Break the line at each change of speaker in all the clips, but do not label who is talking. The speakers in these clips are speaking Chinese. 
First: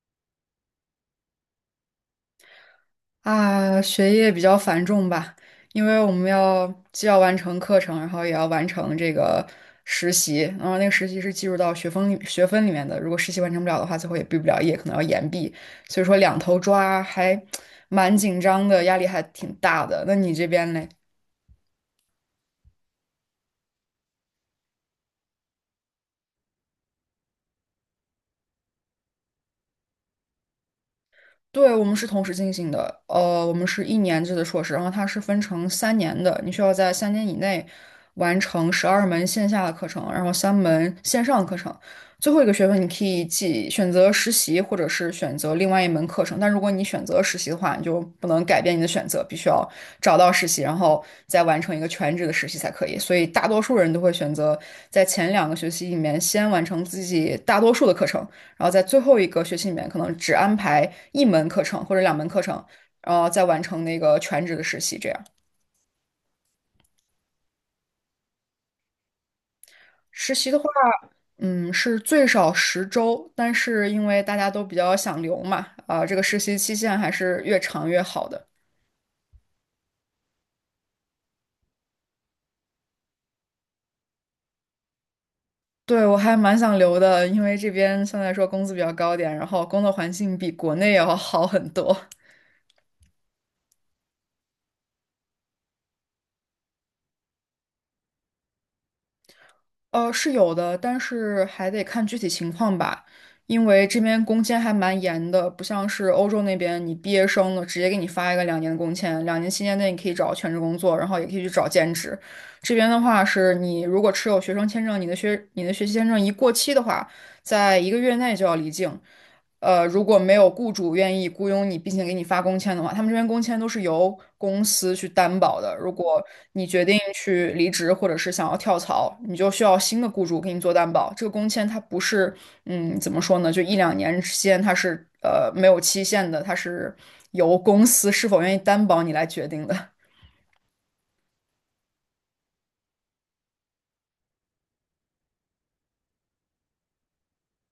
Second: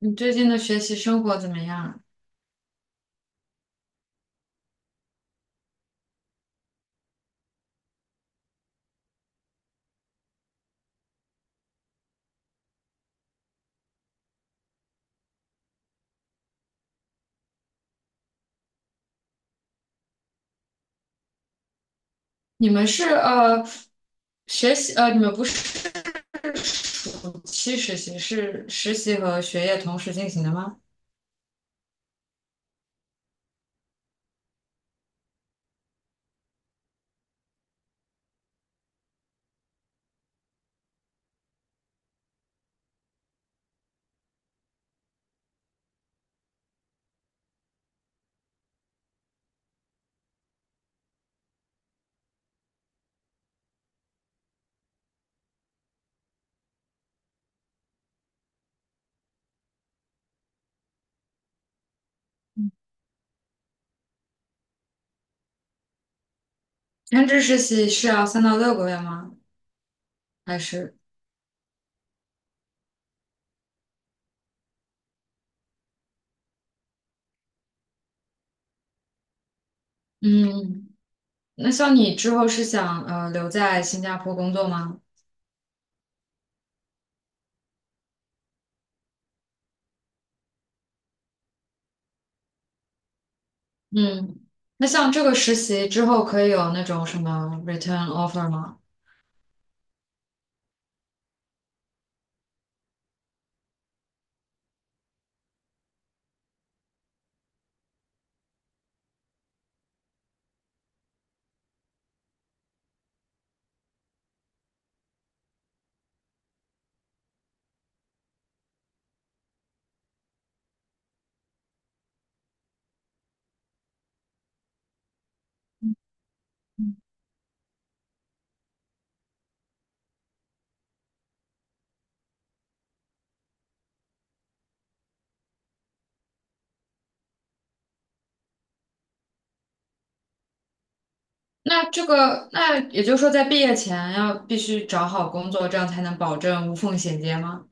你最近的学习生活怎么样啊？
啊，学业比较繁重吧，因为我们要既要完成课程，然后也要完成这个实习，然后那个实习是计入到学分里面的，如果实习完成不了的话，最后也毕不了业，可能要延毕，所以说两头抓还 蛮紧张的，压力还挺大的。那你这边嘞？
你们是学习你们不是暑期实习，是实习和学业同时进行的吗？
对，我们是同时进行的，我们是一年制的硕士，然后它是分成三年的，你需要在3年以内完成12门线下的课程，然后3门线上的课程，最后一个学分你可以记选择实习，或者是选择另外一门课程。但如果你选择实习的话，你就不能改变你的选择，必须要找到实习，然后再完成一个全职的实习才可以。所以大多数人都会选择在前2个学期里面先完成自己大多数的课程。然后在最后一个学期里面，可能只安排一门课程或者2门课程，然后再完成那个全职的实习。这样
全职实习是要3到6个月吗？
实习的
还
话，
是
是最少10周，但是因为大家都比较想留嘛，啊、这个实习期限还是越长越好的。
嗯，那像你之后是想留在新加坡工作吗？
对，我还蛮想留的，因为这边相对来说工资比较高点，然后工作环境比国内要好很多。
嗯，那像这个实习之后可以有那种什么 return offer 吗？
是有的，但是还得看具体情况吧，因为这边工签还蛮严的，不像是欧洲那边，你毕业生了直接给你发一个2年的工签，2年期间内你可以找全职工作，然后也可以去找兼职。这边的话是你如果持有学生签证，你的学习签证一过期的话，在一个月内就要离境。如果没有雇主愿意雇佣你，并且给你发工签的话，他们这边工签都是由公司去担保的。如果你决定去离职或者是想要跳槽，你就需要新的雇主给你做担保。这个工签它不是，怎么说呢？就一两年之间，它是没有期限的，它是由公司是否愿意担保你来决定的。
那这个那也就是说，在毕业前要必须找好工作，这样才能保证无缝衔接吗？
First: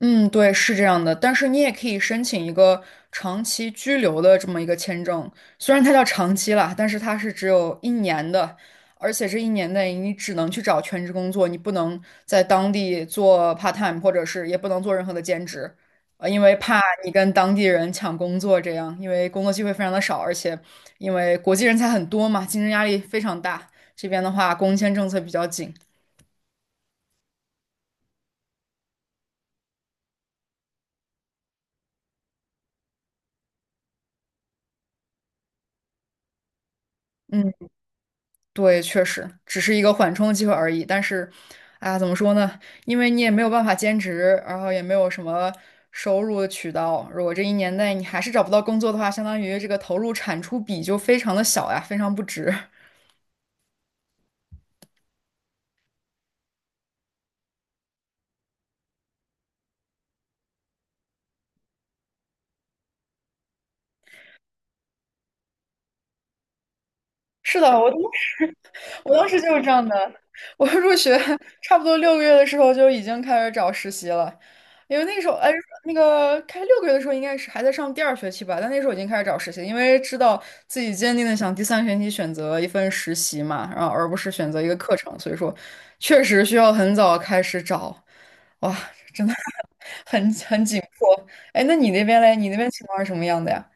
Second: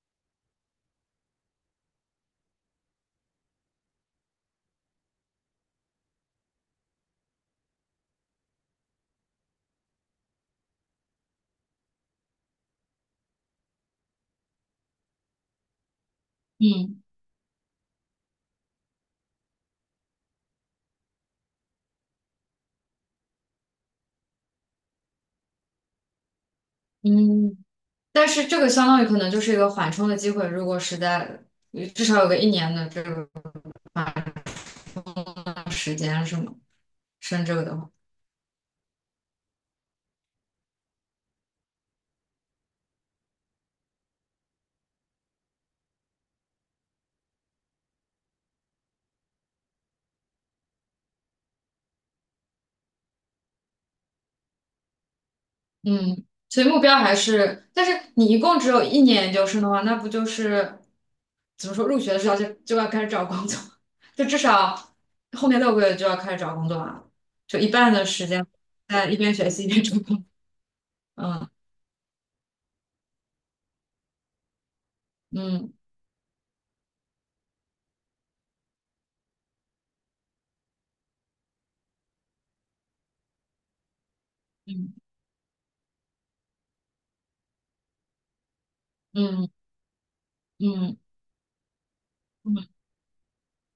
嗯，对，是这样的，但是你也可以申请一个长期居留的这么一个签证，虽然它叫长期啦，但是它是只有一年的，而且这一年内你只能去找全职工作，你不能在当地做 part time，或者是也不能做任何的兼职，因为怕
嗯
你跟当地人抢工作这样，因为工作机会非常的少，而且因为国际人才很多嘛，竞争压力非常大，这边的话工签政策比较紧。
嗯。但是这个相当于可能就是一个缓冲的机会，如果实在至少有个一年的这个缓冲时间是吗？升这个
嗯。
的话，
对，确实只是一个缓冲机会而已。但是，哎呀，怎么说呢？因为你也没有办法兼职，然后也没有什么收入的渠道。如果这一年内你还是找不到工作的话，相当于这个投入产出比就非常的小呀，非常不值。
嗯，所以目标还是，但是你一共只有一年研究生的话，那不就是怎么说，入学的时候就要开始找工作，就至少后面6个月就要开始找工作了，就
是
一
的，我
半
当
的时间
时
在
我
一
当
边
时
学
就是
习一
这
边
样
找
的。
工作，
我入学
嗯
差不多六个月的时候就已经开始找实习了，因为那个时候哎，
嗯
那个开六个月的时候应该是还在上第二学期吧，但那时候已经开始找实习，因为知道自己坚定的想第三学期选择一份实习嘛，然后而不是选择一个课
嗯
程，所以说确实需要很早开始找，哇，真的
嗯
很紧
嗯
迫。哎，那你那边嘞？你那边
嗯。
情况是什么样的呀？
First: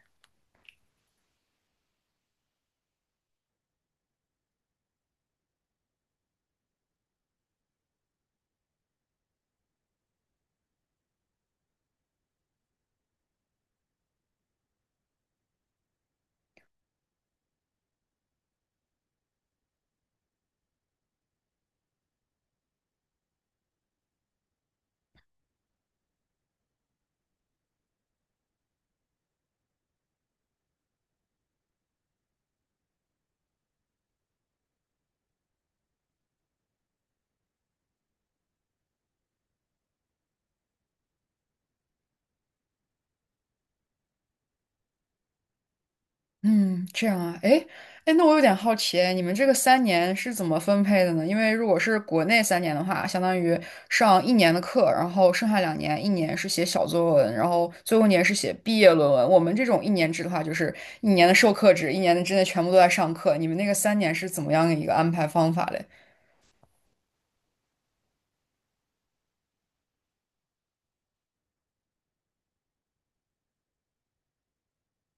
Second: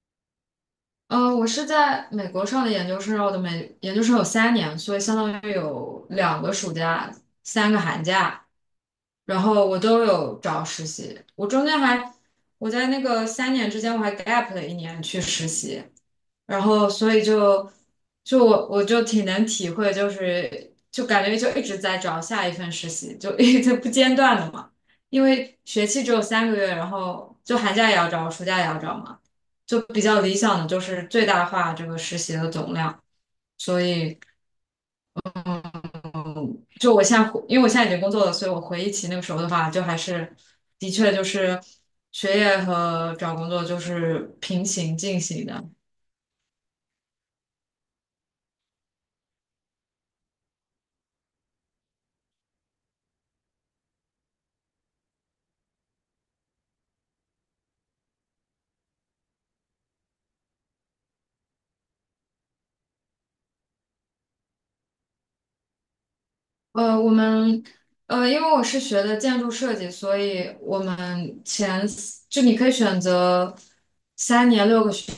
呃，我是在美国上的研究生，我的美研究生有三年，所以相当于有2个暑假，3个寒假，然后我都有找实习。我中间还，我在那个3年之间，我还 gap 了一年去实习。然后所以就就我就挺能体会，就是就感觉就一直在找下一份实习，就 一直不间断的嘛。因为学期只有3个月，然后就寒假也要找，暑假也要找嘛，就比较理想的就是最大化这个实习的总量。所以就我现在回，因为我现在已经工作了，所以我回忆起那个时候的话，就还是的确就是学业和找工作就是平行进行的。
嗯，这样啊，哎，哎，那我有点好奇，你们这个三年是怎么分配的呢？因为如果是国内三年的话，相当于上一年的课，然后剩下两年，一年是写小作文，然后最后一年是写毕业论文。我们这种一年制的话，就是一年的授课制，一年的之内全部都在上课。你们那个三年是怎么样的一个安排方法嘞？
呃，我们呃，因为我是学的建筑设计，所以我们前四就你可以选择三年6个学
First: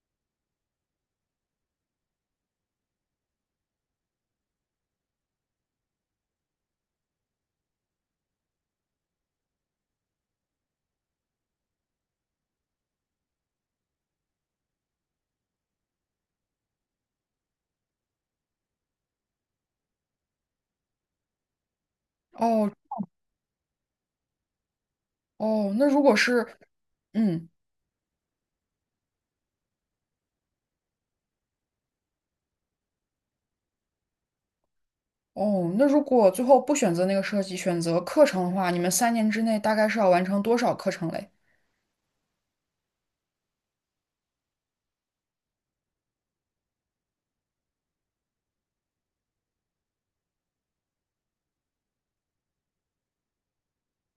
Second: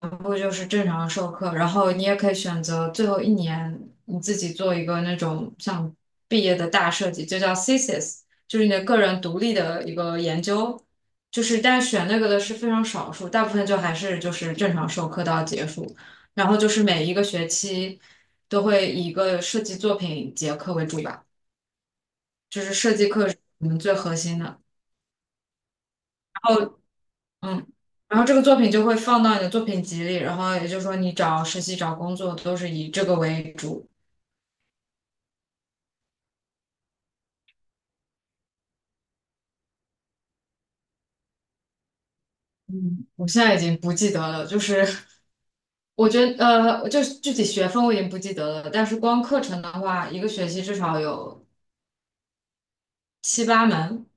部就是正常授课，然后你也可以选择最后1年你自己做一个那种像毕业的大设计，就叫 thesis，就是你的个人独立的一个研究。就是但是选那个的是非常少数，大部分就还是就是正常授课到结束，然后就是每一个学期都会以一个设计作品结课为主吧。就
哦
是设计课是我们最核心的。
哦，那如果
然
是
后，
嗯。
嗯，然后这个作品就会放到你的作品集里，然后也就是说你找实习、找工作都是以这个为主。
哦，那如果最后不选择那个设计，选择课程的话，你们3年之内大概是要完成多少课程嘞？
嗯，我现在已经不记得了，就是我觉得就是具体学分我已经不记得了，但是光课程的话，一个学期至少有7、8门，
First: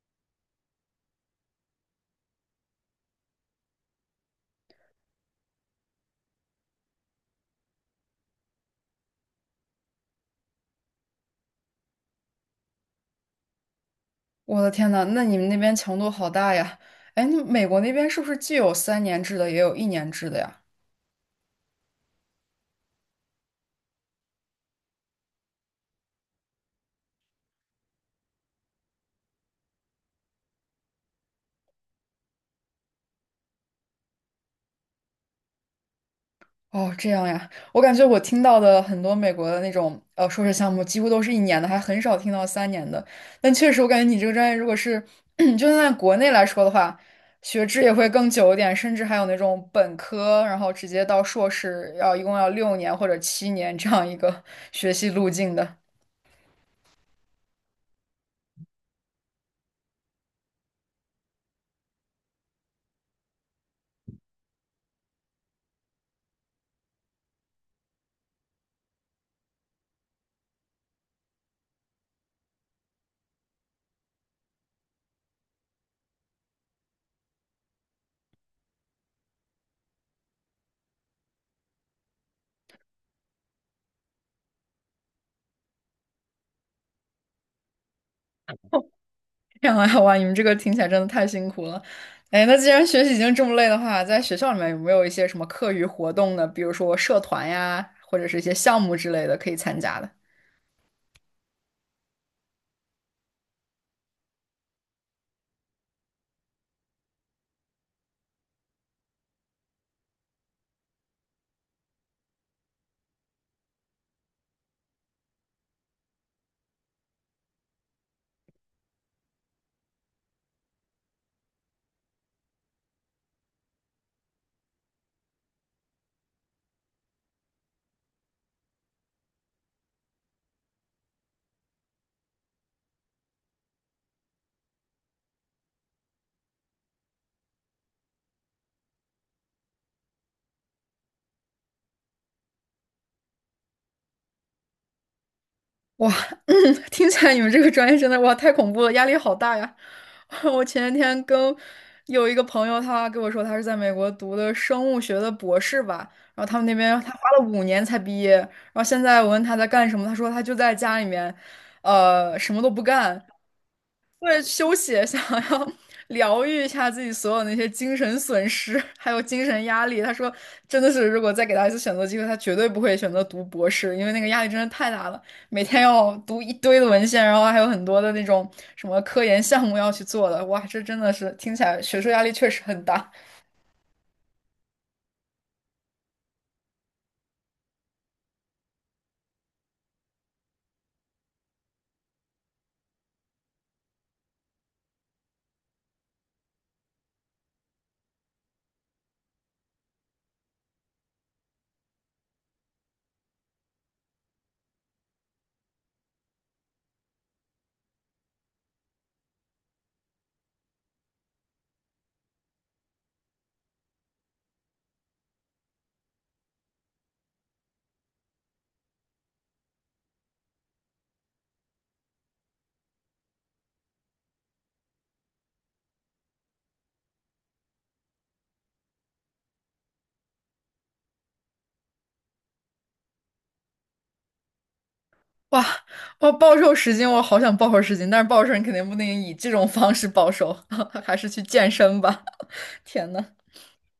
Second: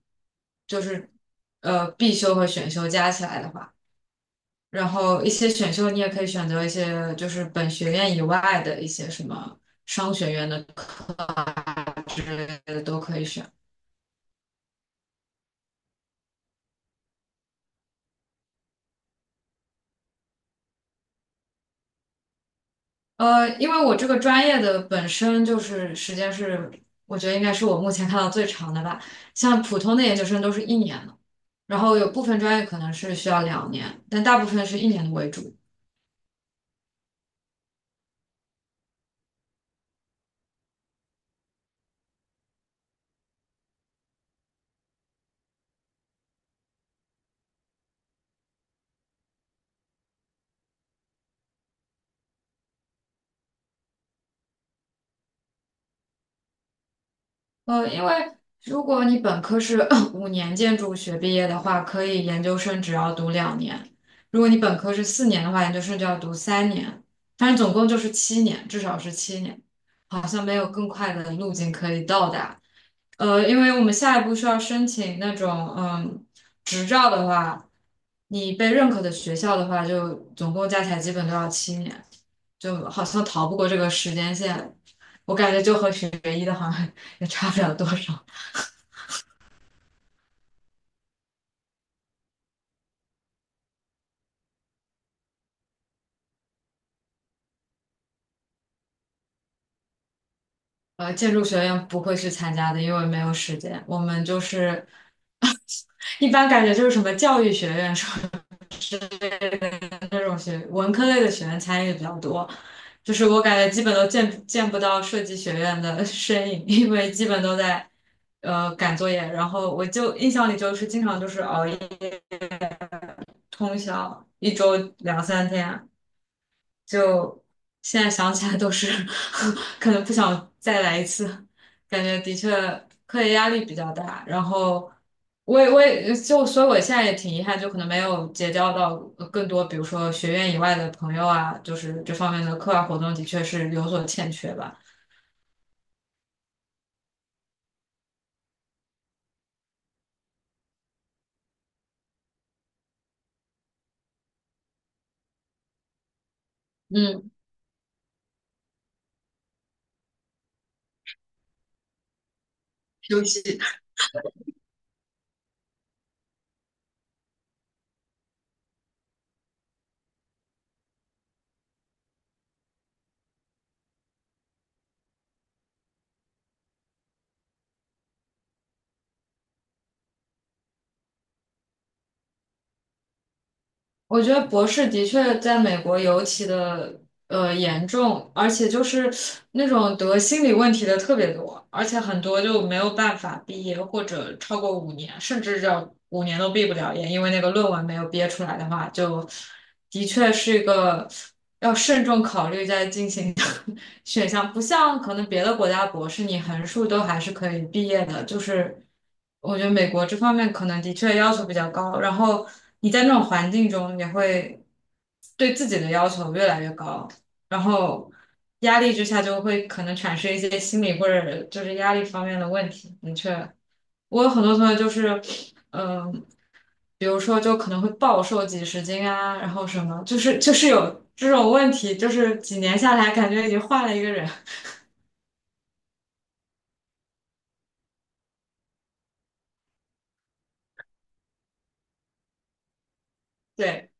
就是必修和选修加起来的话。然后一些选修你也可以选择一些就是本学院以外的一些什么商学院的课啊之类的都可以选。
我的天呐，那你们那边强度好大呀！哎，那美国那边是不是既有3年制的，也有一年制的呀？
呃，因为我这个专业的本身就是时间是，我觉得应该是我目前看到最长的吧。像普通的研究生都是一年的，然后有部分专业可能是需要两年，但大部分是一年的为主。
哦，这样呀，我感觉我听到的很多美国的那种硕士项目，几乎都是一年的，还很少听到三年的。但确实，我感觉你这个专业，如果是 就算在国内来说的话，学制也会更久一点，甚至还有那种本科，然后直接到硕士，一共要6年或者7年这样一个 学习路径的。
呃，因为如果你本科是 5年建筑学毕业的话，可以研究生只要读两年；如果你本科是4年的话，研究生就要读三年。但是总共就是七年，至少是七年，好像没有更快的路径可以到达。呃，因为我们下一步需要申请那种嗯执照的话，你被认可的学校的话，就总共加起来基本都要七年，就好像逃不过这个时间线。我感觉就和学医的好像 也差不了多少。
这样啊，哇，你们这个听起来真的太辛苦了。哎，那既然学习已经这么累的话，在学校里面有没有一些什么课余活动呢？比如说社团呀，或者是一些项目之类的可以参加的？
呃，建筑学院不会去参加的，因为没有时间。我们就是一般感觉就是什么教育学院，什么是那种学文科类的学院参与比较多。就是我感觉基本都见不到设计学院的 身影，因为基本都在赶作业。然后我就印象里就是经常就是熬夜通宵，1周2、3天，就现在想起来都是 可能不想再来一次，感觉的确课业压力比较大。然后我也就所以我现在也挺遗憾，就可能没有结交到更多，比如说学院以外的朋友啊，就是这方面的课外活动的确是有所欠缺吧。
哇，嗯 听起来你们这个专业真的哇太恐怖了，压力好大呀！我前几天跟有一个朋友，他跟我说他是在美国读的生物学的博士吧，然后他们那边他花
嗯，
了5年才毕业，然后现在我问他在干什么，他说他就在家里面，什么都不
尤
干。
其
为了休息想要 疗愈一下自己所有那些精神损失，还有精神压力。他说，真的是，如果再给他一次选择机会，他绝对不会选择读博士，因为那个压力真的太大了，每天要读一堆的文献，然后还有很多的那种什么科研项目要去做的。哇，这真的是听起来学术压力确实很大。
我觉得博士的确在美国尤其的。严重，而且就是那种得心理问题的特别多，而且很多就没有办法毕业，或者超过五年，甚至这五年都毕不了业，因为那个论文没有憋出来的话，就的确是一个要慎重考虑再进行的 选项，不像可能别的国家博士你横竖都还是可以毕业的，就是我觉得美国这方面可能的确要求比较高，然后你在那种环境中也会对自己的要求越来越高。然后压力之下就会可能产生一些心理或者就是压力方面的问题。的确，我有很多同学就是，嗯、比如说就可能会暴瘦几十斤啊，然后什么，就是有这种问题，就是几年下来感觉已经换了一个人。
哇，我暴瘦十斤，我好想暴瘦十斤，但是暴瘦你肯定不能以这种方式暴瘦，还是去健身吧。天呐，
对，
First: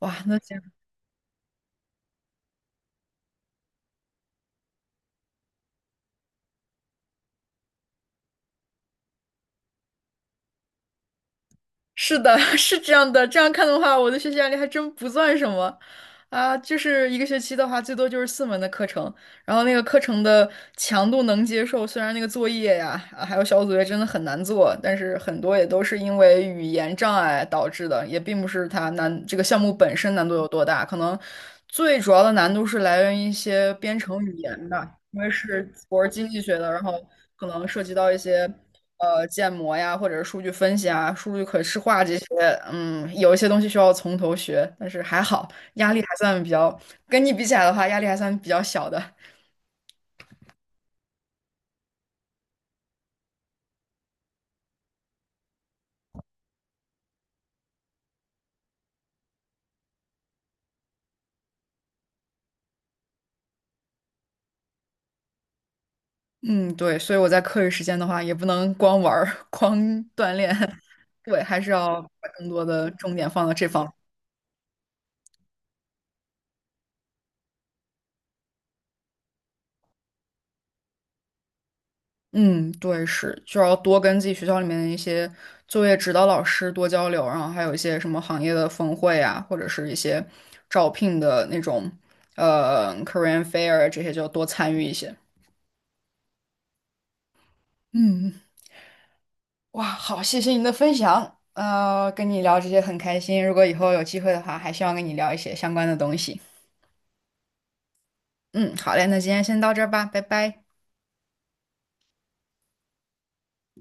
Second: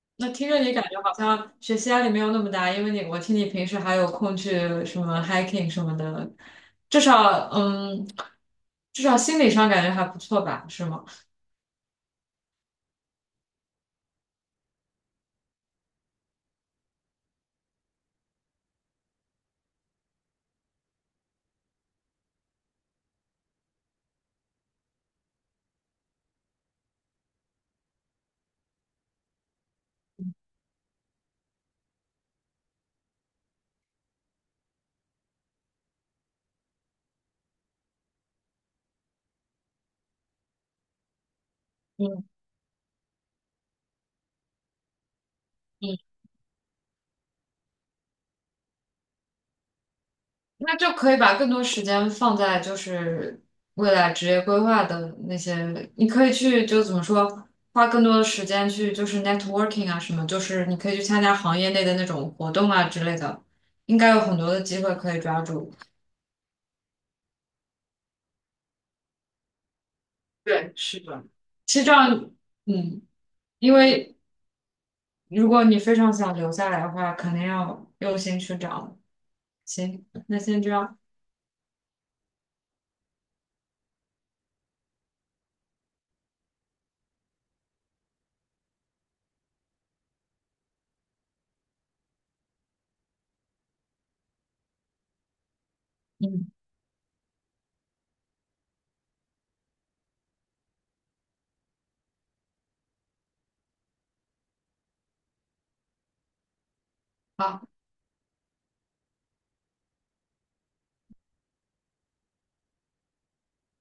哇，
那
那。
听着你感觉好像学习压力没有那么大，因为你我听你平时还有空去什么 hiking 什么的，至少嗯，至少心理上感觉还不错吧，是吗？
是的，是这样的。这样看的话，我的学习压力还真不算什么啊。就是一个学期的话，最多就是4门的课程，然后那个课程的强度能接受。虽然那个作业呀，啊还有小组作业真的很难做，但是很多也都是因为语言障碍导致的，也并不是它难，这个项目本身难度有多大，可能最主要的难度是来源于一些编程语言吧。因为我是经济学的，然后可能涉及到一些建模呀，或者是数据分析啊、数据可视化这
嗯。
些，有一些东西需要从头学，但是还好压
嗯。
力还算比较，跟你比起来的话，压力还算比较小的。
那就可以把更多时间放在就是未来职业规划的那些，你可以去就怎么说，花更多的时间去就是 networking 啊什么，就是你可以去参加行业内的那种活动啊之类的，应该有很多的机会可以抓住。
嗯，对，所以我在课余时间的话，也不能光玩儿、光锻炼，
对，是 的。
对，还是
其实这
要把
样，
更多的
嗯，
重点放到这
因
方面。
为如果你非常想留下来的话，肯定要用心去找。行，那先这样，
嗯，对，是，就要多跟自己学校里面的一些作业指导老师多交流，然后还有一些什么行业的峰会啊，或者是一些招聘的那种career fair 这些，就多参与一些。
嗯。
嗯，哇，好，谢谢你的分享，跟你聊这些很开心，如果以后有机会的话，还希望跟你聊一些相关的东西。
好。
嗯，好嘞，那今天先到这儿吧，拜拜。